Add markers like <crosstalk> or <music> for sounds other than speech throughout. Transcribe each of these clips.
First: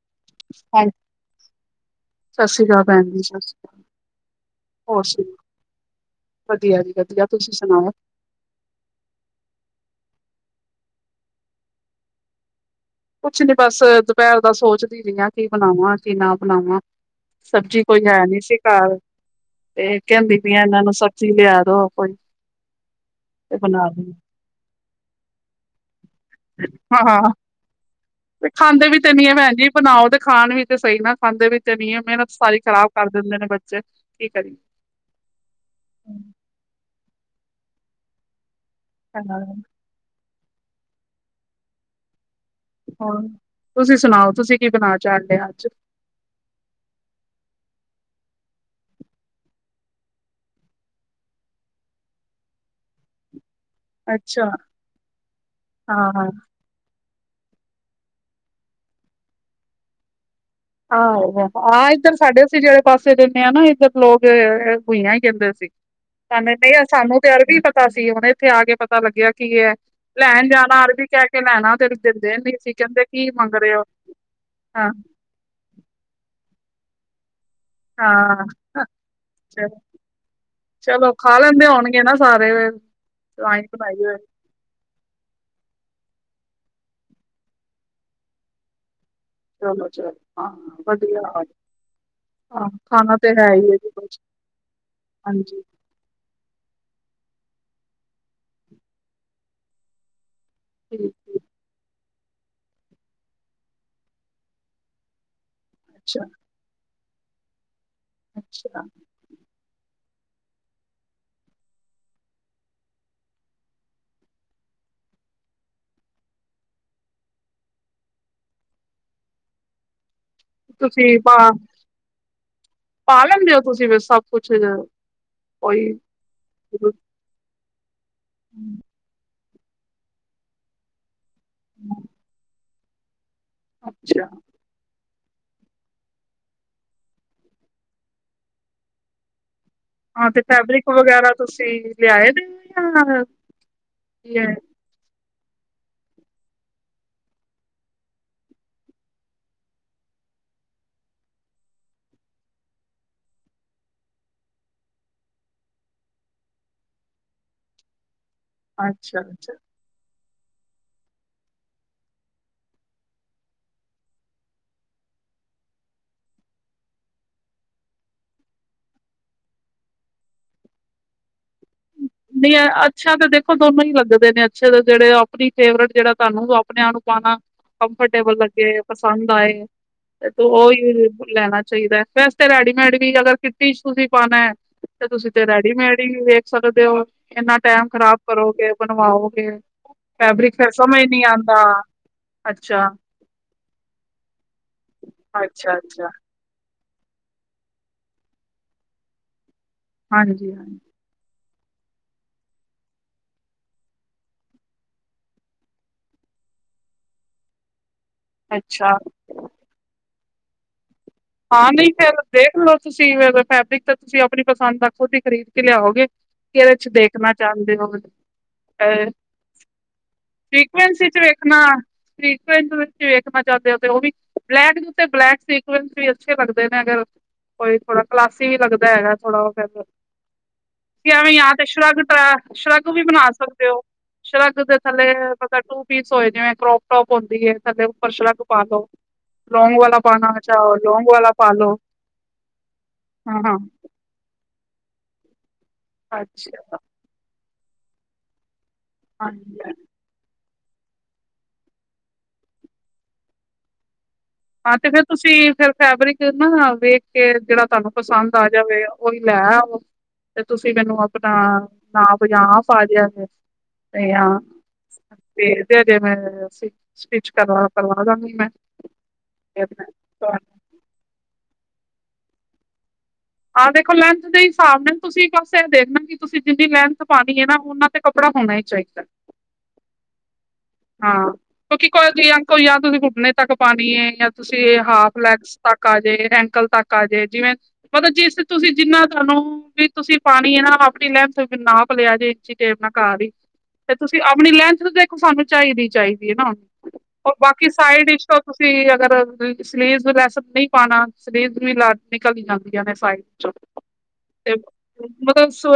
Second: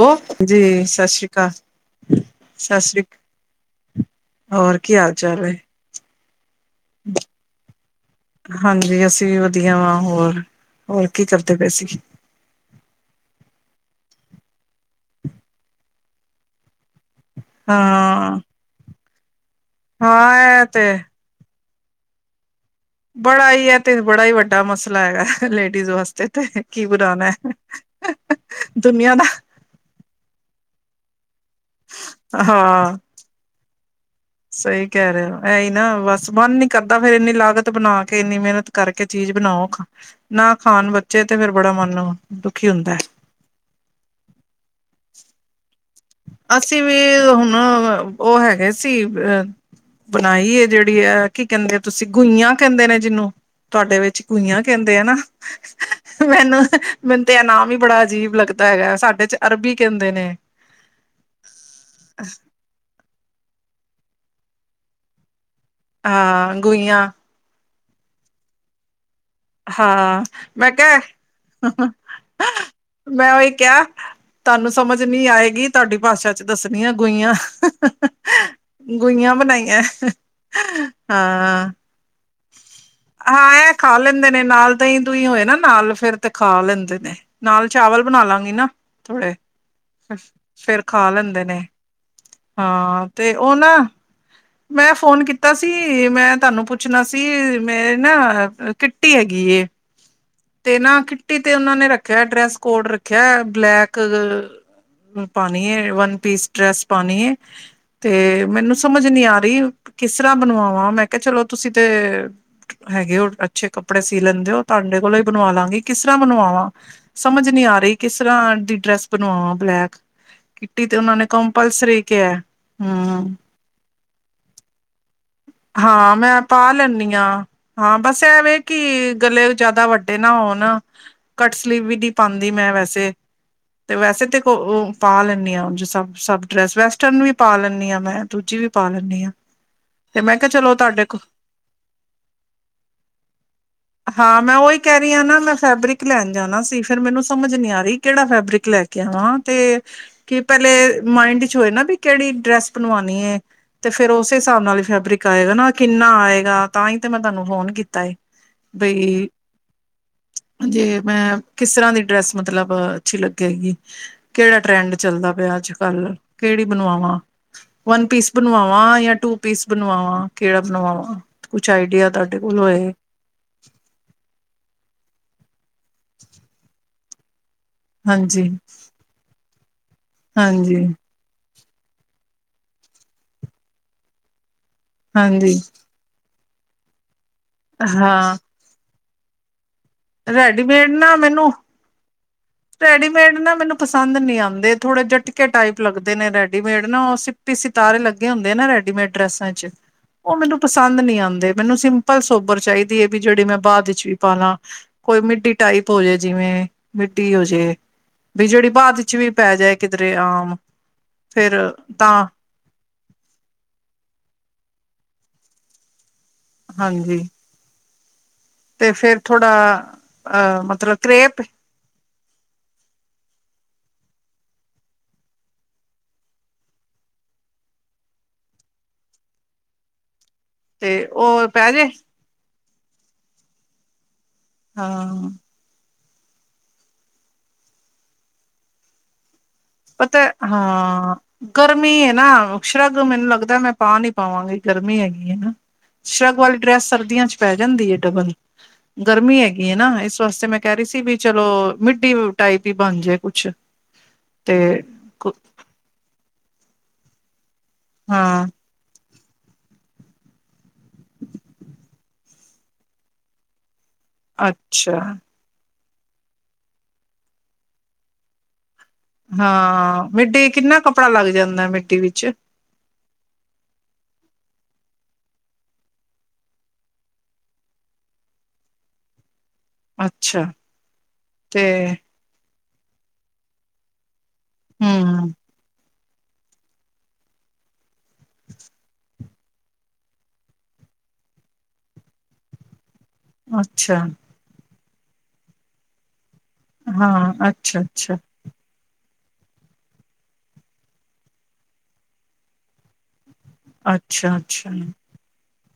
ਓ ਜੀ ਸਾਸਰੀ ਕਾਲ। ਸਸਰੀ ਕਾਲ ਭੈਣ ਜੀ। ਸਸਰੀ ਕਾਲ ਕੀ ਹੋਰ ਹਾਲ ਸੁਣਾਓ। ਚਾਲ ਹੈ ਵਧੀਆ ਜੀ ਵਧੀਆ ਤੁਸੀਂ ਸੁਣਾਓ। ਹਾਂਜੀ ਅਸੀਂ ਵੀ ਵਧੀਆ ਵਾਂ ਹੋਰ -ਹੋਰ ਕੀ ਕਰਦੇ ਪਏ ਸੀ। ਕੁਛ ਨੀ ਬਸ ਦੁਪੈਰ ਦਾ ਸੋਚਦੀ ਪਈ ਆਂ ਕੀ ਬਣਾਵਾਂ, ਕੀ ਨਾ ਬਣਾਵਾਂ। ਸਬਜ਼ੀ ਕੋਈ ਹੈ ਹਾਂ ਨੀ ਸੀ ਘਾਰ। ਤੇ ਹਾਂ ਕੈਂਦੀ ਪੀਆਂ ਇਹ ਏਨਾਂ ਤੇ ਨੂੰ ਸਬ- ਜੀ ਲਿਆ ਦੋ ਕੋਈ। ਬੜਾ ਈ ਐ ਬਣਾ ਤੇ ਦੀ ਬੜਾ ਈ ਵੱਡਾ ਮਸਲਾ ਹੈਗਾ ਲੇਡੀਜ਼ ਵਸਤੇ। ਹਾਂ, ਤੇ ਖਾਂਦੇ ਵੀ ਤੇ ਦੁਨੀਆਂ ਦਾ ਨੀ ਐ ਭੈਣ ਜੀ। ਬਣਾਓ ਤੇ ਖਾਣ ਵੀ ਤੇ ਸ‌ਈ ਨਾ ਖਾਂਦੇ ਵੀ ਤੇ ਨੀ ਆ। ਮੇਹਨਤ ਸਾਰੀ ਖ਼ਰਾਬ ਕਰ ਦਿੰਦੇ ਨੇ ਬੱਚੇ। ਕਰੀਏ। ਸ‌ਈ ਕੈ ਰਹੇ ਓ। ਐ ਈ ਨਾ ਬਸ ਮਨ ਨੀ ਕਰਦਾ ਫੇਰ ਏਨੀ ਲਾਗਤ ਬਣਾ ਕੇ ਏਨੀ ਮੇਹਨਤ- ਕਰਕੇ ਹਾਂ ਚੀਜ਼ ਬਣਾਓ ਖਾਂ, ਨਾ ਖਾਣ ਬੱਚੇ ਤੇ ਫੇਰ ਬੜਾ ਮਨ ਓ ਹੂਂ ਤੁਸੀਂ ਸੁਣਾਓ ਤੁਸੀਂ ਕੀ ਬਣਾ ਚਾੜ ਲਿਆ ਅੱਜ? ਅਸੀਂ ਵੀ ਹੁਣ ਓ ਹੈਗੇ ਸੀ। ਅ- ਬਣਾਈ ਏ, ਜੇੜੀ ਐ ਕੀ ਕੈਂਦੇ ਆ ਤੁਸੀਂ ਗੁਈਆਂ ਕੈਂਦੇ ਨੇ ਜਿਨੂੰ। ਤੁਆਡੇ ਵਿੱਚ ਅੱਛਾ ਗੁਈਆਂ ਕੈਂਦੇ ਆ ਨਾ ਹਾਂ ਹਾਂ ਮੈਨੂੰ- ਮੈਨੂੰ ਤੇ ਐ ਨਾਮ ਹੀ ਬੜਾ ਅਜੀਬ ਲੱਗਦਾ ਹੈਗਾ। ਸਾਡੇ 'ਚ ਅਰਬੀ ਕੈਂਦੇ ਨੇ। ਆਹੋ ਆਹ ਏਧਰ ਸਾਡੇ ਅਸੀਂ ਜੇੜੇ ਪਾਸੇ ਰੇਣੇ ਆਂ ਨਾ ਏਧਰ ਲੋਕ ਗੁਈਆਂ ਈ ਕੈਂਦੇ ਸੀ। ਹਾਂ ਸਾਨੂੰ ਤੇ ਗੁਈਆਂ ਸਾਨੂੰ ਤੇ ਅਰਬੀ ਪਤਾ ਸੀ। ਹੁਣ ਏਥੇ ਆ ਕੇ ਪਤਾ ਲੱਗਿਆ- ਕੀ ਐ ਹਾਂ ਲੈਣ ਮੈਂ ਜਾਣਾ। ਕਿਹਾ ਅਰਬੀ ਕੈ ਕੇ ਲੈਣਾ ਤੇ ਦਿੰਦੇ ਨੀ ਸੀ। ਕੈਂਦੇ ਕੀ ਮੰਗ ਰੇ ਓ। ਤਾਨੂੰ ਸਮਝ ਨੀ ਆਏਗੀ। ਤੁਹਾਡੀ ਭਾਸ਼ਾ 'ਚ ਦੱਸਣੀ ਆਂ ਗੁਈਆਂ। ਆਹ ਹਾਂ ਆਹ ਗੁਈਆਂ ਬਣਾਈਆਂ ਹਾਂ। ਮੈਂ ਕੈਨਾ ਸਾਰੇ। <unintelligible> ਹਾਂ ਤਾਂ ਹੀ ਐ ਖਾ ਬਣਾਈ ਹੋਏ ਲੈਂਦੇ ਨੇ ਨਾਲ- ਦ‌ਈਂ ਦੂਈਂ ਹੋਏ ਨਾ ਨਾਲ ਫੇਰ ਤੇ ਖਾ ਲੈਂਦੇ ਨੇ। ਨਾਲ ਚਾਵਲ ਬਣਾ ਲਾਂਗੀ ਨਾ ਥੋੜੇ। ਚਲੋ ਚਲੋ ਅਛ ਹਾਂ -ਫੇਰ ਖਾ ਵਧੀਆ ਲੈਂਦੇ ਨੇ। ਆਹ ਹਾਂ ਖਾਣਾ ਤੇ ਹੈ ਓ ਹੀ ਨਾ ਹੈ ਜੀ ਕੁਛ ਮੈਂ ਫੋਨ ਕੀਤਾ ਹਾਂਜੀ ਸੀ। ਕੀ ਏ, ਮੈਂ ਤਾਨੂੰ ਪੁੱਛਣਾ ਸੀ ਮੇਰੇ ਨਾ ਕਿੱਟੀ ਹੈਗੀ ਏ। ਤੇ ਨਾ, ਠੀਕ ਕਿਟੀ ਠੀਕ ਤੇ ਉਹਨਾ ਨੇ ਰੱਖਿਆ ਡਰੈਸ ਕੋਡ ਰੱਖਿਆ ਬਲੈਕ ਪਾਨੀ ਐ ਵਨ- ਅੱਛਾ ਪੀਸ ਡਰੈਸ ਪਾਨੁ ਏ ਤੇ ਮੈਨੂੰ ਅੱਛਾ ਸਮਝ ਨੀ ਆ ਰਹੀ। ਕਿਸ ਤਰ੍ਹਾਂ ਬਣਵਾਵਾਂ? ਮੈਂ ਕਿਹਾ, ਚਲੋ ਤੁਸੀਂ ਤੇ। ਹੈਗੇ ਓ, ਅੱਛੇ ਕੱਪੜੇ ਸੀ ਲੈਂਦੇ ਓ। ਤੁਆਡੇ ਕੋਲੋਂ ਹੀ ਬਣਵਾ ਲਾਂਗੀ ਕਿਸਰ੍ਹਾਂ ਬਣਵਾਵਾਂ? ਸਮਝ ਨੀ ਆ ਰੀ ਕਿਸਰ੍ਹਾਂ ਦੀ ਡਰੈੱਸ ਬਣਵਾਵਾਂ ਬਲੈਕ ਕਿੱਟੀ ਤੇ ਓਨਾਂ ਤੁਸੀਂ ਨੇ ਪਾ ਕੰਪਲਸਰੀ ਕੇਆ ਪਾ ਹੂੰ। ਲੈਂਦੇ ਹੋ ਤੁਸੀਂ ਸਭ ਕੁਛ ਕੋਈ ਹਾਂ, ਮੈਂ ਪਾ ਲੈਂਣੀ ਆਂ। ਹਾਂ, ਬਸ ਐ ਦੇ ਕਿ ਗਲੇ ਜਾਦਾ ਵੱਡੇ ਨਾ ਹੋਣ ਕੱਟ ਸਲੀਵ ਵੀ ਨੀ ਪਾਦੀ ਮੈਂ ਵੈਸੇ ਤੇ ਅੱਛਾ ਵੈਸੇ ਤੇ ਓ-ੳ ਪਾ ਲੈਂਨੀ ਆ ਉੰਜ ਸਭ-ਸਭ ਡਰੈਸ ਵੈਸਟਰਨ ਵੀ ਪਾ ਲੈਂਨੀ ਆਂ ਮੈਂ ਦੂਜੀ ਵੀ ਪਾ ਲੈਂਣੀ ਆ। <inaudible> ਹਾਂ, ਤੇ ਫੈਬਰਿਕ ਵਗੈਰਾ ਤੁਸੀਂ ਲਿਆਏ ਦੇ ਓ ਯਾਂ ਫੇਰ? ਕੈ ਰਈ ਹਾਂ ਨਾ, ਮੈਂ ਫੈਬਰਿਕ ਲੈਣ ਜਾਣਾ ਸੀ। ਫਿਰ ਮੈਨੂੰ ਸਮਝ ਨੀ ਆ ਰੀ ਕੇੜਾ ਫੈਬਰਿਕ ਲੈ ਕੇ ਆਵਾਂ ਤੇ ਕਿ ਪੈਲੇ ਮਾਇਂਡ ਚ ਹੋਏ ਨਾ ਬੀ ਕੇ ਹਨ ਏਕੜੀ ਡਰੈੱਸ ਬਣਵਾਣੀ ਏ ਤੇ ਫੇਰ ਓਸੇ ਹਿਸਾਬ ਨਾਲ ਹੀ ਫੈਬਰਿਕ ਆਏਗਾ ਨਾ, ਕਿੰਨਾ ਆਏਗਾ, ਤਾਂ ਈ ਤੇ ਮੈਂ ਤਾਨੂੰ ਫੋਨ ਕੀਤਾ ਹੀ‌‌। ਅੱਛਾ-ਅੱਛਾ। ਜੇ ਮੈਂ ਕਿਸ ਤਰ੍ਹਾਂ ਦੀ ਡਰੈੱਸ ਮਤਲਬ ਅੱਛੀ ਲੱਗੇਗੀ ਕੇੜਾ ਟਰੈਂਡ ਚੱਲਦਾ ਪਯਾ ਅੱਜ-ਕੱਲ੍ਹ ਕੇੜੀ ਬਣਵਾਵਾਂ? ਵਨ-ਪੀਸ ਬਣਵਾਵਾਂ ਯਾਂ ਟੂ-ਪੀਸ ਬਣਵਾਵਾਂ? ਕੇੜਾ ਬਣਵਾਵਾਂ, ਕੁਛ ਆਈਡੀਆ ਤੁਹਾਡੇ ਨਈ ਕੋਲ ਹੋਏ ਅੱਛਾ ਤਾ ਦੇਖੋ ਦੋਨੋ ਈ ਲੱਗਦੇ ਨੇ, ਅੱਛੇ ਦੇ ਜੇੜੇ ਓ ਤੁਸੀ ਫੇਵਰਟ ਜੇੜਾ ਤਾਨੂੰ ਆਪਣੇ ਆਪ ਨੂੰ ਪਾਨਾ ਕੰਫਰਟੇਬਲ ਹਾਂਜੀ ਲੱਗੇ ਪਸੰਦ ਆਏ। ਅਤੇਂ ਓ ਹਾਂਜੀ ਯੂਜ ਲੈਣਾ ਚਾਈਦਾ ਵੈਸੇ ਰੈਡੀਮੇਡ ਵੀ ਅਗਰ ਕਿੱਟੀ ਚ ਤੁਸੀਂ ਪਾਣਾ ਤੇ ਤੁਸੀਂ ਤੇ ਹਾਂਜੀ ਰੈਡੀਮੇਡ ਈ ਵੇਖ ਸਕਦੇ ਓ ਏਨਾ ਟੈਮ ਖ਼ਰਾਬ ਹਾਂ ਕਰੋਗੇ। ਬਣਵਾਓਗੇ ਫੈਬਰਿਕ ਫੇਰ ਰੈਡੀਮੇਡ ਸਮਝ ਨਾ ਨੀ ਮੈਨੂੰ ਆਦਾ। ਰੈਡੀਮੇਡ ਨਾ ਮੈਨੂੰ ਪੰਸਦ ਨਈ ਆਦੇ, ਥੋੜੇ ਝਟਕੇ ਅੱਛਾ ਟਾਈਪ ਅੱਛਾ ਲੱਗਦੇ ਨੇ ਰੈਡੀ ਰਡੀਮੇਡ ਨਾ, ਓ ਸੀਪੀ-ਸਿਤਾਰੇ ਲੱਗੇ ਹੁੰਦੇ ਨਾ ਰੈਡੀਮੇਡ ਡਰੈਸਾਂ ਚ ਓ ਹਾਂਜੀ ਮੇਨੂੰ ਹਾਂਜੀ ਪਸਾੰਦ ਨੀ ਆਂਦੇ, ਮੇਨੂੰ ਸਿਮ ਪਲ ਸੋਬਰ ਚਾਇਦੀ ਏ ਵੀ ਜੇੜੀ ਮੈਂ ਬਾਅਦ ਵਿੱਚ ਵੀ ਪਾਾਲਾ ਕੋਈ ਮਿੱਡੀ ਟਾਈਪ ਹੋਜੇ ਜਿਵੇਂ ਡੀ ਹੋਜੇ ਬੀ ਜੇੜੀ ਅੱਛਾ ਬਾਦ ਚ ਵੀ ਪੈਜੇ ਕਿਧਰੇ ਆਮ ਫਿਰ ਹਾਂ, ਨਈ ਫੇਰ ਤਾਂ ਤੇ ਦੇਖਲੋ। ਤੁਸੀਂ ਫੇਰ ਫੈਬਰਿਕ ਤਾਂ ਤੁਸੀਂ ਆਪਣੀ ਪੰਸਦ ਦਾ ਖੁਦ ਈ ਖਰੀਦ ਕੇ ਲਿਆਓਗੇ, ਕੇ ਏਦੇ ਚ ਹਾਂਜੀ ਦੇਖਣਾ ਚਾਂਹਦੇ ਓ ਤੇ ਅ ਫਿਰ ਥੋੜਾ ਅ ਮਤਲਬ ਸਿਕਵੈਂਸ ਚ ਕਰੇਪ ਵੇਖਣਾ। ਸਿਕਵੈਂਸੱ ਵਿਚ ਵੇਖਣਾ ਚਾਹੰਦੇ ਹੋ, ਤੇ ਓ ਵੀ ਬਲੈਕ ਦੇ ਉੱਤੋ ਬਲੈਕ ਸਿਕਵੈਂਸ ਵੀ‌ ਅੱਛੀ। ਅੱਛੇ ਲੱਗਦੇ ਨੇ ਅਗਰ ਕੋਈ ਥੋੜਾ ਕਲਾਸੀ ਵੀ ਲੱਗਦਾ ਹੈਗਾ ਥੋੜਾ ਓ ਫੇਰ। ਤੇ ਐਵੇਂ ਉਹ ਯਾ ਤੇ ਪੈ ਜੇ ਸ਼ਰਗ ਤਰਾ ਸ਼ਰਗ ਵੀ ਬਣਾ ਸਕਦੇ ਹੋ, ਸ਼ਰਗ ਦੇ ਥੱਲੇ ਹਾਂ ਮਤਾ ਟੂ ਪੀਸ ਹੋਏ, ਜਿਵੇਂ ਕਰੋਪ ਟੌਪ ਹੁੰਦੀ ਏ। ਥੱਲੇ ੳੱਪਰ ਸ਼ਰਗ ਪਾਲੋ। ਲੋਂਂਗ ਵਾਲਾ ਪਤਾ ਪਾਣਾ ਚਾ ਹਾਂ, ਗਰਮੀ ਏ ਨਾ। ਸ਼ਰਗ ਮੈਨੂੰ ਹਾਂ ਲੱਗਦਾ ਮੈਂ ਹਾਂ ਪਾ ਨੀ ਪਾਵਾਂਗੀ, ਗਰਮੀ ਹੈਗੀ ਏ ਨਾ। ਸ਼ਰਗ ਵਾਲੀ ਅੱਛਾ ਡਰੈੱਸ ਸਰਦੀਆਂ ਚ ਪੈ ਜਾਂਦੀ ਏ‌ ਡਬਲ। ਗਰਮੀ ਹਾਂਜੀ। ਹੈਗੀ ਏ ਨਾ, ਇਸ ਵਾਸਤੇ ਮੈਂ ਕੈ ਹੀ ਸੀ ਵੀ ਚਲੋ ਮਿਡੀ ਟਾਈਪ ਈ ਬਣ ਜੇ ਕੁਛ ਹਾਂ, ਤੇ ਫੇਰ ਤੁਸੀਂ ਫੇਰ ਫੈਬਰਿਕ ਨਾ ਵੇਖ ਕੇ ਜੇੜਾ ਤਾਨੂੰ ਪਸਾੰਦ ਹਾਂ ਆ ਜਾਵੇ। ਉਈ ਲੈ ਆਵੋ ਤੇ ਤੁਸੀਂ ਮੈਨੂੰ ਆਪਣਾ ਨਾਪ ਜਾਂ ਆਪ ਆ ਜਾਯਾ ਕਰੋ। ਤੇ ਯਾਂ ਅੱਛਾ ਤੇ, ਤੇ ਦੇਦੇ ਮੈਂ ਸਟਿੱਚ-ਸਟਿੱਚ ਕਰ ਕਰਵਾ ਛਾਂਗੀ ਮੈਂ। ਹਾਂ, ਮਿੱਡੀੇ ਕਿੰਨਾ ਕੱਪੜਾ ਲਾੱਗ ਜਾਂਦਾ ਮਿੱਡੀ ਵਿੱਚ? ਆਹ ਦੇਖੋ, ਲੈਂਥ ਦੇ ਹਿਸਾਬ ਨਾਲ ਤੁਸੀਂ ਬਸ ੲੈ ਦੇਖਣਾ ਕਿ ਤੁਸੀਂ ਜਿੰਨੀ ਲੈਂਥ ਪਾਣੀ ਏ ਨਾ, ਓਨਾਂ ਤੇ ਕੱਪੜਾ ਹੋਣਾ ਹੀ ਚਾਇਦਾ। ਅੱਛਾ। ਹਾਂ ਤੇ ਕਿਓਕਿ ਕੋਈ ਜਾਂ ਕੋਈ ਜਾ ਤੁਸੀਂ ਘੁੱਟਣੇ ਤੱਕ ਪਾਨੀ ਏ, ਜਾਂ ਤੁਸੀਂ ਹਾਫ ਹਮ ਲੈਗਸ ਤੱਕ। ਆ ਜੇ ਐਂਕਲ ਤੱਕ ਆ ਜੇ ਜਿਵੇਂ ਮਤਲਬ ਜਿਸ ਤੁਸੀਂ ਜਿੰਨਾ ਤਾਨੂੰ, ਵੀ ਤੁਸੀਂ ਪਾਨੀ ਏ ਨਾ, ਆਪਣੀ ਲੈਨਥ ਤੋਂ ਨਾਪ ਲਿਆ ਜੇ ਇੰਚੀ ਟੇਪ ਨਾਲ ਘਾਰ ਈ, ਤੇ ਅੱਛਾ ਤੁਸੀਂ ਆਪਣੀ ਲੈਂਥ ਦੇਖੋ ਸਾਨੂੰ ਚਾਈਦੀ-ਚਾਈਦੀ ਏ ਨਾ ਓ, ਹਾਂ ਬਾਕੀ ਅੱਛਾ ਸਾਈਡ‌ਿ ਅੱਛਾ ਵਿਚੋ ਤੁਸੀਂ ਅਗਰ ਸਲੀਵਸ ਲੈਸ ਨਈ ਪਾਣਾ, ਸਲੀਵਸ ਦੀ ਲਾਟ ਨਿਕਲ ਜਾਂਦੀਆਂ ਨੇ ਸਾਈਡ ਅੱਛਾ ਤੇ ਅੱਛਾ ਮਤਲਬ ਸ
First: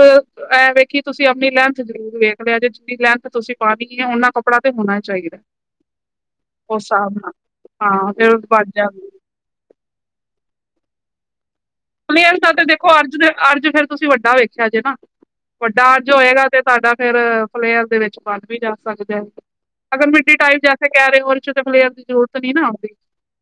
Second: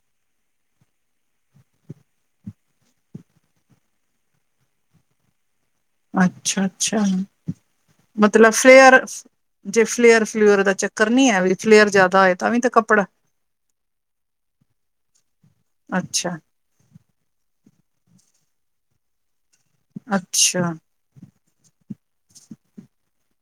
ਐਂ ਵੇਖੀ ਤੁਸੀਂ ਆਪਣੀ ਲੈਂਥ ਜ਼ਰੂਰ ਵੇਖ ਲਿਆ ਜੇ, ਜਿੰਨੀ ਲੈਂਥ ਤੁਸੀਂ ਪਾਨੀ ਐ ਓਨਾਂ ਕੱਪ ਕੱਪੜਾ ਤੇ ਹੋਣਾ ਚਾਈਦਾ। ਅੱਛਾ- ਅੱਛਾ ਹਾਂ ਫੇਰ ਮਤਲਬ ਬਣ ਫਲੇਅਰ ਜਾਂਦੀ ਜੇ ਫਲੇਅਰ-ਫਲੂਅਰ ਦਾ ਚੱਕਰ ਨੀ ਐ ਵੀ ਫਲੇਅਰ ਜ਼ਿਆਦਾ ਹੋਏ ਫਲੇਅਰ ਤਾਂ ਦਾ ਵੀ ਤੇ ਤਾਂ ਦੇਖੋ ਕੱਪੜਾ ਅਰਜ ਦੇ ਅਰਜ ਫੇਰ ਤੁਸੀਂ ਵੱਡਾ ਵੇਖਿਆ ਜੇ ਨਾ, ਵੱਡਾ ਅਰਜ ਅੱਛਾ ਹੋਏਗਾ ਤੇ ਤਾਡਾ ਫੇਰ ਫਲੇਅਰ ਦੇ ਵਿੱਚ ਬਣ ਵੀ ਜਾ ਸਕਦਾ, ਅਗਰ ਮਿੱਡੀ ਟਾਈਮ ਅੱਛਾ ਜੈਸੇ ਕੈਹ ਰਹੇ ਹੋ ਓਚ ਫਲੇਅਰ ਦੀ ਜ਼ਰੂਰਤ ਨੀ ਨਾ ਹੁੰਦੀ,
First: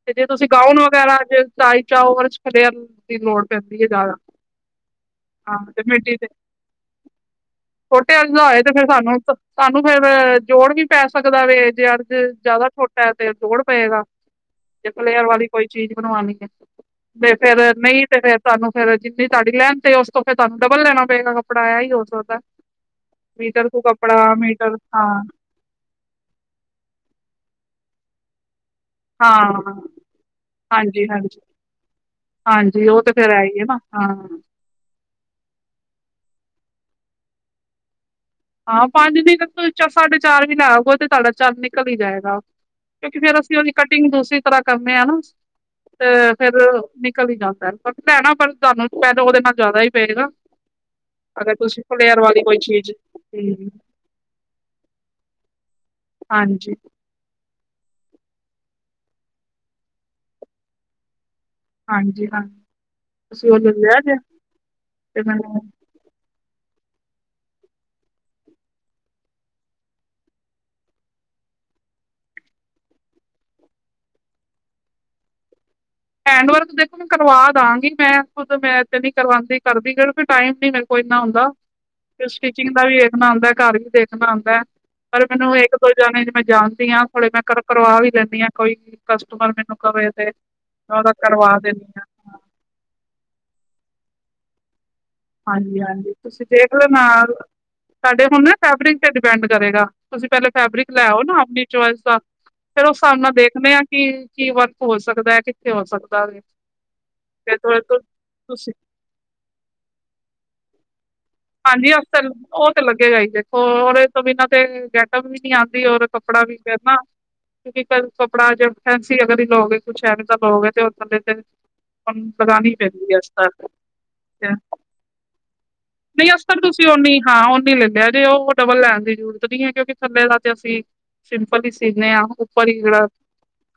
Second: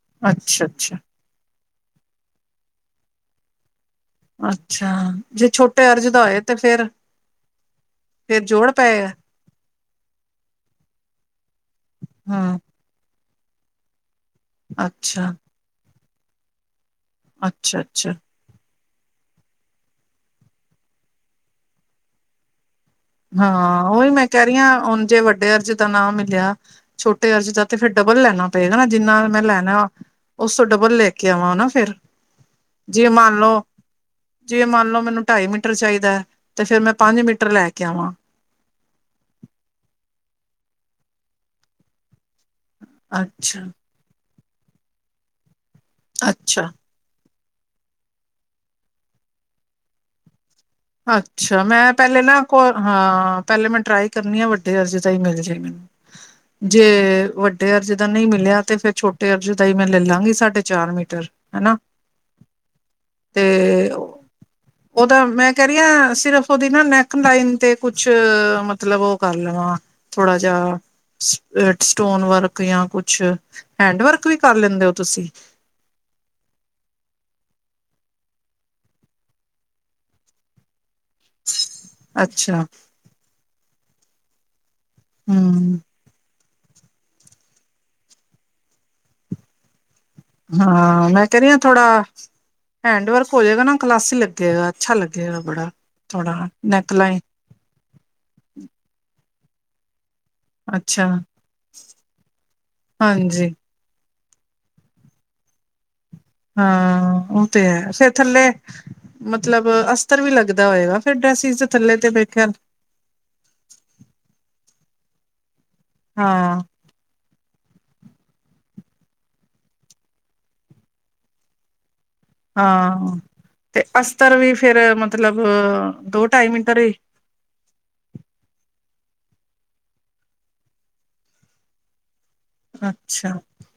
ਤੇ ਜੇ ਤੁਸੀਂ ਅੱਛਾ ਗਾਉਣ ਅੱਛਾ ਵਗੈਰਾ ਚ ਢਾਈ ਚਾਵਰ ਚ ਫਲੇਅਰ ਦੀ ਲੋੜ ਪੈਂਦੀ ਐ ਜ਼ਾਦਾ ਅੱਛਾ ਜੇ ਛੋਟੇ ਅਰਜ ਦਾ ਹੋਏ ਤੇ ਫੇਰ ਛੋਟੇ ਅਰਜ ਦਾ ਹੋਏ ਜੋੜ ਤੇ ਫੇਰ ਪਏਗਾ ਸਾਨੂੰ, ਤਾਨੂੰ ਫੇਰ ਜੋੜ ਵੀ ਪੈ ਸਕਦਾ ਵੇ ਜੇ ਅਰਜ਼ ਹੂੰ, ਜ਼ਾਦਾ ਛੋਟ ਟਾ ਤੇ ਜੋੜ ਪਏਗਾ, ਜੇ ਫਲੇਅਰ ਅੱਛਾ, ਵਾਲੀ ਕੋਈ ਚੀਜ਼ ਬਣਵਾਣੀ ਐ ਤੇ ਫੇਰ ਨੀ ਅੱਛਾ-ਅੱਛਾ। ਤੇ ਫੇਰ ਤਾਨੂੰ ਫੇਰ ਜਿੰਨੀ ਤਾਡੀ ਲੈਂਥ ਏ, ਉਸ ਤੋਂ ਫ਼ਿਰ ਤਾਨੂੰ ਡਬਲ ਲੈਣਾ ਪਏਗਾ ਕੱਪੜਾ ਐਹੀ ਹੋ ਸਕਦਾ ਮੀਟਰ ਤੋਂ ਹਾਂ ਓ, ਈ, ਕੱਪੜਾ ਮੈਂ, ਕੈ, ਰਈ, ਮੀਟਰ ਆ ਹੁਣ ਹਾਂ ਜੇ ਵੱਡੇ ਅਰਜ ਦਾ ਨਾ ਮਿਲੇਆ, ਛੋਟੇ ਅਰਜ ਦਾ ਤੇ ਫੇਰ ਡਬਲ ਲੈਣਾ ਪਏਗਾ ਨਾ, ਜਿੰਨਾ ਮੈਂ ਹਾਂ ਲੈਣਾ ਉਸ ਤੋਂ ਡਬਲ ਹਾਂਜੀ ਲੈ ਕੇ ਹਾਂਜੀ ਆਵਾਂ ਨਾ ਫੇਰ ਹਾਂਜੀ ਓ ਤੇ ਫੇਰ ਹੈ ਹੀ ਨਾ ਜੇ ਮੰਨ ਲਓ ਮੈਨੂੰ ਢਾਈ ਮੀਟਰ ਚਾਈਦਾ ਤੇ ਫੇਰ ਮੈਂ ਪੰਜ ਮੀਟਰ ਲੈ ਕੇ ਆਵਾਂ ਹਾਂ ਪੰਜ ਨੀ ਤੇ ਵਿਚੋ ਸਾਢੇ ਚਾਰ ਵੀ ਲੈ ਆਓ, ਓ ਤੇ ਤਾਡਾ ਚਾਰ ਨਿਕਲ ਈ ਜਾਏਗਾ ਕਿਓਕੀ ਫੇਰ ਅਸੀਂ ਅੱਛਾ, ਓਦੀ ਕਟਿੰਗ ਦੂਸਰੀ ਤਰ੍ਹਾਂ ਕਰਦੇ ਆ ਨਾ ਤੇ ਫੇਰ ਅੱਛਾ। ਨਿਕਲ ਈ ਜਾਂਦਾ, ਪਤਾ ਏ ਪਰ ਸਾਨੂੰ, ਪੇਲਾਂ ਓਦੇ ਨਾਲੋਂ ਜ਼ਾਦਾ ਈ ਪਏਗਾ। ਅਗਰ ਅੱਛਾ, ਤੁਸੀਂ ਮੈਂ ਫਲੇਅਰ ਪੇਲੇ ਨਾ ਵਾਲੀ ਕੋਈ ਕੋ ਚੀਜ਼ ਹਾਂ ਪੇਲੇ ਮੈਂ ਟਰਾਈ ਕਰਨੀ ਆ, ਵੱਡੇ ਅਰਜੇ ਦਾ ਈ ਮਿਲ ਜੇ, ਹਾਂਜੀ ਜੇ ਵ ਵੱਡੇ ਅਰਜ ਦਾ ਨਈ ਮਿਲੇਆ, ਤੇ ਫੇਰ ਛੋਟੇ ਅਰਜ ਦਾ ਈ ਮੈਂ ਲੈ ਲਾਂਗੀ ਸਾਢੇ ਚਾਰ ਮੀਟਰ ਹਨਾ ਹਾਂਜੀ ਹਾਂਜੀ ਤੇ ਤੁਸੀਂ ਉਹ ਲੈ ਲਿਆ ਜੇ ਤੇ ਓਦਾ ਮੈਂ ਮੈਨੂੰ ਕਹਿ ਰਹੀ ਸਿਰਫ ਓਦੀ ਨਾ ਨੈਕ ਲਾਈਨ ਤੇ ਕੁਛ ਮਤਲਬ ਓ ਕਰ ਲਵਾਂ ਥੋੜਾ ਜੇਆ ਸਟ ਸਟੋਨ ਵਰਕ ਜਾਂ ਕੁਛ ਹੈਂਡ ਵਰਕ ਵੀ ਕਰ ਲੇਂਦੇ ਓ ਤੁਸੀਂ? ਹੈਂਡ ਵਰਕ ਦੇਖੋ ਕਰਵਾ ਦਾਗੀ ਮੈਂ, ਖੁਦ ਮੈਂ ਏਥੇ ਨੀ ਕਰਵਾਦੀ ਕਰਦੀ ਟਾਈਮ ਨੀ ਮਿਲ ਕੋਈ ਏਨਾ ਹੁੰਦਾ ਅੱਛਾ ਸਟਿਚਿੰਗ ਦਾ ਵੀ ਵੇਖਣਾ ਹੁੰਦਾ, ਘਰ ਵੀ ਦੇਖਣਾ ਹੁੰਦਾ ਪਰ ਮੈਨੂੰ ਏਕ, ਹਮ ਦੋ, ਈ ਜਾਣੇ ਚ ਮੈਂ ਜਾਣਦੀ ਆ, ਥੋੜੇ ਮੈਂ ਕਰਵਾ ਵੀ ਲੈ ਨੀ ਆ, ਕੋਈ ਕਸਟਮਰ ਮੈਨੂੰ ਕਵੇ ਤੇ ਹਾਂ ਉਹਦਾ ਮੈਂ ਕਹਿ ਕਰਵਾ ਰਹੀ ਆ ਦਿੰਦੀ ਥੋੜਾ ਹਾਂ ਹੈਂਡ ਵਰਕ ਹੋ ਜੇ ਗਾ ਨਾ ਕਲਾਸੀ ਲੱਗੇਗਾ ਅੱਛਾ ਲੱਗੇਗਾ ਬੜਾ ਹਾਂਜੀ -ਹਾਂਜੀ ਥੋੜਾ ਤੁਸੀਂ ਦੇੇਖਲੋ ਨੈਕ ਨਾ ਲਾਈਨ ਤਾਡੇ ਹੁਣ ਨਾ ਫੈਬਰਿਕ ਤੇ ਡਿਪੈਂਡ ਕਰੇਗਾ ਤੁਸੀਂ ਪੇਲੇ ਫੈਬਰਿਕ ਲੈ ਅੱਛਾ ਆਓ ਨਾ ਆਪਣੀ ਚੁਆਏਸ ਦਾ ਫੇਰ ਉਸ ਹਿਸਾਬ ਨਾਲ ਹਾਂਜੀ ਦੇਖਦੇ ਆ ਕਿ ਕੀ ਵਰਕ ਹੋ ਸਕਦੈ ਕਿੱਥੇ ਹੋ ਸਕਦੈ ਹਾਂ ਉਹ ਤੇ ਐ, ਫਿਰ ਥੱਲੇ ਮਤਲਬ ਅਸਤਰ ਵੀ ਲੱਗਦਾ ਹੋਏਗਾ ਫੇਰ, ਡਰੈਸੀਜ 'ਚ ਹਾਂਜੀ ਥੱਲੇ ਉਸ ਤੇ ਬੈਠਿਆਂ ਨੂੰ ਉਹ ਲੱਗੇਗਾ ਹੀ, ਦੇਖੋ ਰ ਤੋਂ ਬਿਨਾਂ ਤੇ ਗੈਟਪ ਵੀ ਨੀ ਆਦੀ, ਔਰ ਕੱਪੜਾ ਵੀ ਹਾਂ ਫੇਰ ਨਾ ਕਿਉਂਕਿ ਕ ਕੱਪੜਾ ਜੇ ਫੈਸੀ ਅਗਰ ਲੋਗੇ ਤੋ ਔਦੇ ਥੱਲੇ <unintelligible> ਲੋਗੇ ਤੇ। <unintelligible> ਲਗਾਉਣੀ ਪੈਂਦੀ ਹਾਂ, ਹੈ ਅਸਤਰ ਤੇ ਅਸਤਰ ਵੀ ਫੇਰ ਮਤਲਬ ਦੋ ਨਹੀਂ, ਢਾਈ ਅਸਤਰ ਮੀਟਰ ਤੁਸੀਂ ਉਨਾ ਹੀ ਹਾਂ ਉਹਨਾ ਹੀ ਲੈ ਲਿਓ ਜੇ, ਉਹ ਡਬਲ ਲੈਣ ਦੀ ਜ਼ਰੂਰਤ ਨੀ ਐ। ਕਿਉਂਕਿ ਥੱਲੇ ਦਾ ਤੇ ਅਸੀਂ ਸਿੰਪਲ ਹੀ ਸੀਨੇ ਆ, ਉੱਪਰ ਹੀ ਜਿਹੜਾ ਅੱਛਾ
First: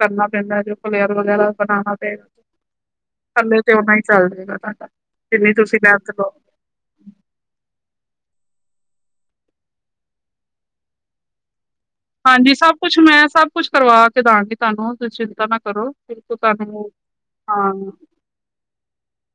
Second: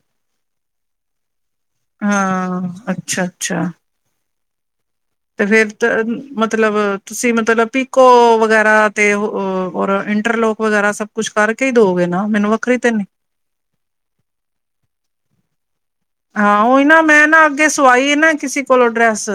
ਕਰਨਾ ਪੈਂਦਾ। ਜੋ ਫਲੇਅਰ ਵਗੈਰਾ ਦ ਬਣਾਣਾ ਪੇਗਾ, ਹਾਂ ਅੱਛਾ ਥੱਲੇ ਅੱਛਾ ਤੇ ਓਨਾ ਹੀ ਚੱਲ ਜੁਗਾ ਤੁਡਾ, ਤੇ ਜਿੰਨੀ ਤੁਸੀਂ ਫੇਰ ਲੈਂਥ ਮਤਲਬ, ਤੁਸੀਂ ਮਤਲਬ ਪੀਕੋ ਵਗੈਰਾ ਤੇ ਔਰ ਇੰਟਰਲੋਕ ਵਗੈਰਾ ਸਭ ਕੁਛ ਕਰਕੇ ਹੀ ਦੋਗੇ ਨਾ? ਮੈਨੂੰ ਹਾਂਜੀ ਸਭ ਵੱਖਰੀ ਤੇ ਕੁਛ ਨੀ ਮੈਂ, ਸਭ ਕੁਛ ਕਰਵਾ ਕੇ ਦਾਂਗੀ ਤੁਹਾਨੂੰ, ਚਿੰਤਾ ਨਾ ਕਰੋ। ਬਿਲਕੁਲ ਹਾਂ, ੳਹੀ ਤੁਹਾਨੂੰ ਨਾ ਮੈਂ ਨਾ ਅੱਗੇ ਹਾਂ ਸਵਾਈ ਹੈ ਨਾ, ਕਿਸੇ ਕੋਲੋਂ ਡਰੈਸ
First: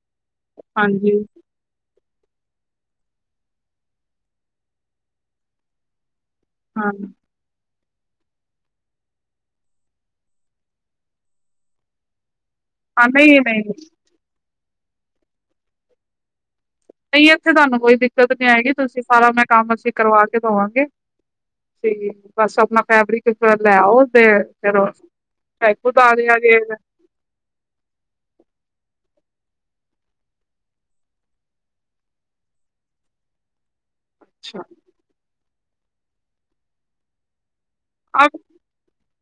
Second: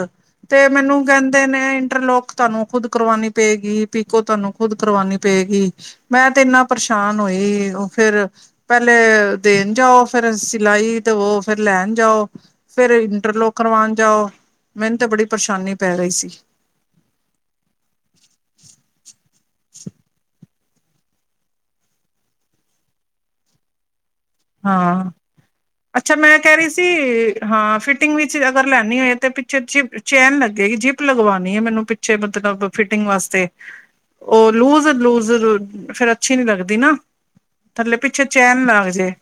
ਤੇ ਮੈਨੂੰ ਹਾਂਜੀ ਕਹਿੰਦੇ ਨੇ ਇੰਟਰ ਲੋਕ, ਤੁਹਾਨੂੰ ਖੁਦ ਕਰਵਾਉਣੀ ਪਏਗੀ। ਪੀਕੋ, ਤੁਹਾਨੂੰ ਖੁਦ ਕਰਵਾਣੀ ਪਏਗੀ। ਮੈਂ ਤੇ ਇੰਨਾ ਹਾਂ ਪਰੇਸ਼ਾਨ ਹੋਈ, ਉਹ ਫੇਿਰ ਪਹਿਲੇ ਦੇਣ ਜਾਓ, ਫੇਿਰ ਸਿਲਾਈ ਦੇਵੋ, ਫੇਰ ਲੈਣ ਜਾਓ ਫੇਿਰ ਹਾਂ ਨਹੀਂ ਇੰਟਰਲੋਕ ਨਹੀਂ ਕਰਵਾਉਣ ਜਾਓ, ਮੈਨੂੰ ਤੇ ਬੜੀ ਪਰੇਸ਼ਾਨੀ ਪੈ ਰਹੀ ਸੀ। ਨਹੀਂ, ਇੱਥੇ ਤੁਹਾਨੂੰ ਕੋਈ ਦਿੱਕਤ ਨੀ ਆਏਗੀ। ਤੁਸੀਂ, ਸਾਰਾ ਮੈਂ ਕੰਮ ਅਸੀਂ ਕਰਵਾ ਕੇ ਦੇਵਾਂਗੇ। ਠੀਕ, ਬਸ ਆਪਣਾ ਫੈਬਰੀਕ ਲੈਆਓ ਤੇ ਫਿਰ ਹਾਂ ਚਾਹੇ ਖੁਦ ਆ ਅੱਛਾ, ਰਿਹਾ ਮੈਂ ਕਹਿ ਜੇ ਰਹੀ ਸੀ ਹਾਂ, ਫਿਟਿੰਗ ਵਿੱਚ ਅਗਰ ਲੈਣੀ ਹੋਏ ਤੇ ਪਿੱਛੇ ਜਿਪ ਚੈਨ ਲੱਗੇਗੀ। ਜਿਪ ਲਗਵਾਉਣੀ ਹੈ ਮੈਨੂੰ ਪਿੱਛੇ ਮਤਬਲ, ਫਿਟਿੰਗ ਵਾਸਤੇ ਉਹ ਅੱਛਾ ਲੂਜ਼-ਲੂਜ਼, ਫੇਿਰ ਅੱਛੀ ਨੀ ਲੱਗਦੀ ਨਾ। ਥੱਲੇ, ਪਿੱਛੇ ਆਪ ਚੈਨ ਲੱਗ ਜੇ।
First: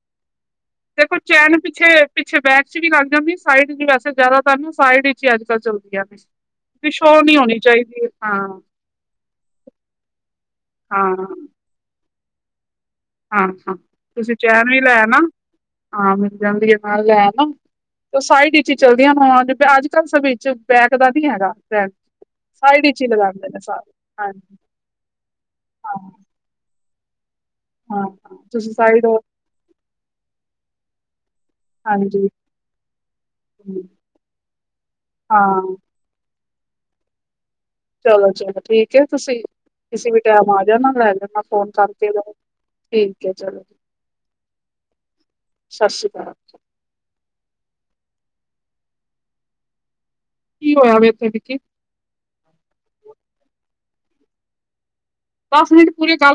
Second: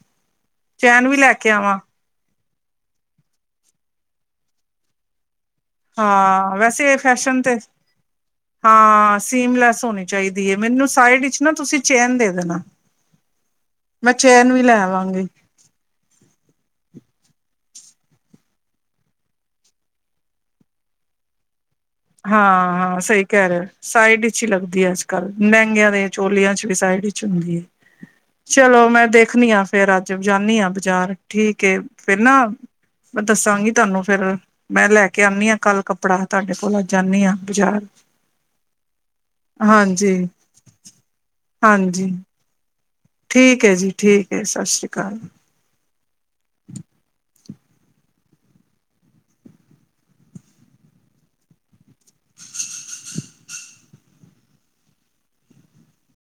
ਦੇਖੋ, ਵੀ ਲੈ ਕੇ ਚੈਨ ਆਵਾਂ ਪਿੱਛੇ-ਪਿੱਛੇ ਬੈਕ 'ਚ ਵੀ ਲੰਗ ਜਾਂਦੀ ਸਾਈਡ 'ਚ, ਵੈਸੇ ਜ਼ਿਆਦਾ ਤਰ ਨਾ, ਸਾਈਡ 'ਚ ਹੀ ਅੱਜ ਕੱਲ ਚੱਲ ਹਾਂ ਵੈਸੇ ਸ਼ੋਹ ਨੀ ਫੈਸ਼ਨ ਤੇ ਹੋਣੀ ਚਾਹੀਦੀ ਹੈ। ਹਾਂ, ਸੀਮਲੈਸ ਹੋਣੀ ਚਾਹੀਦੀ ਹੈ। ਮੈਨੂੰ ਹਾਂ ਸਾਈਡ ਵਿੱਚ ਨਾ ਤੁਸੀਂ ਚੇਨ ਦੇ ਦੇਨਾ। ਹਾਂ ਹਾਂ, ਤੁਸੀਂ ਚੈਨ ਵੀ ਲੈ ਆਨਾ, ਆਵਾਂਗੀ ਹਾਂ ਮਿਲ ਜਾਂਦੀ ਹੈ ਨਾਲ ਲੈ ਆਨਾ। ਸਾਈਡ ਵਿੱਚ ਹੀ ਚਲਦੀਆਂ, ਹੋ ਅੱਜ ਕੱਲ੍ਹ ਸਭ ਵਿੱਚ ਬੈਕ ਦਾ ਨੀ ਹੈਗਾ ਬੈਕ। ਹਾਂ ਸਾਈਡ ਹਾਂ ਵਿੱਚ ਹੀ ਸਹੀ ਕਹਿ ਲਗਾਉਂਦੇ ਨੇ ਰਿਹੇ, ਸਾਰੇ ਸਾਈਡ ਵਿਚ ਹੀ ਹਾਂਜੀ ਲੱਗਦੀ ਅੱਜ ਕੱਲ, ਲੇਹਗਿਆਂ ਹਾਂ ਦੇ ਚੋਲੀਆਂ 'ਚ ਵੀ ਸਾਈਡ। ਹਾਂ ਹਾਂ ਤੁਸੀਂ ਚਲੋ ਸਾਈਡ ਮੈਂ ਹੋ ਦੇਖਣੀ ਹਾਂ ਫੇਰ ਅੱਜ, ਜਾਂਦੀ ਹਾਂ ਬਾਜ਼ਾਰ। ਠੀਕ ਏ, ਫੇਰ ਹਾਂਜੀ ਨਾ ਮੈਂ ਦੱਸਾਂਗੀ ਹਮ, ਤੁਹਾਨੂੰ ਫੇਰ, ਮੈਂ ਲੈ ਕੇ ਆਉਦੀ ਆ ਹਾਂ ਕੱਲ ਕੱਪੜ ਕਪੜਾ, ਤੁਹਾਡੇ ਕੋਲ ਆ ਜਾਂਦੀ ਹਾਂ। ਬਾਜ਼ਾਰ ਚਲੋ ਚਲੋ, ਠੀਕ ਹੈ। ਤੁਸੀਂ ਕਿਸ ਹਾਂਜੀ ਵੀ ਟੈਮ ਆ ਜਾਣਾ, ਲੈ ਲਣਾ ਫੋਨ ਕਰਕੇ ਹਾਂਜੀ ਲੈ ਠੀਕ ਹੈ ਜੀ, ਠੀਕ ਹੈ, ਸਤਿ ਸ਼੍ਰੀ ਅਕਾਲ। ਸਤਿ ਸ਼੍ਰੀ ਅਕਾਲ। ਕੀ ਹੋਇਆ ਵੇ ਉੱਥੇ ਵਿਖੀ? ਦਸ ਮਿੰਟ ਪੂਰੇ ਗੱਲ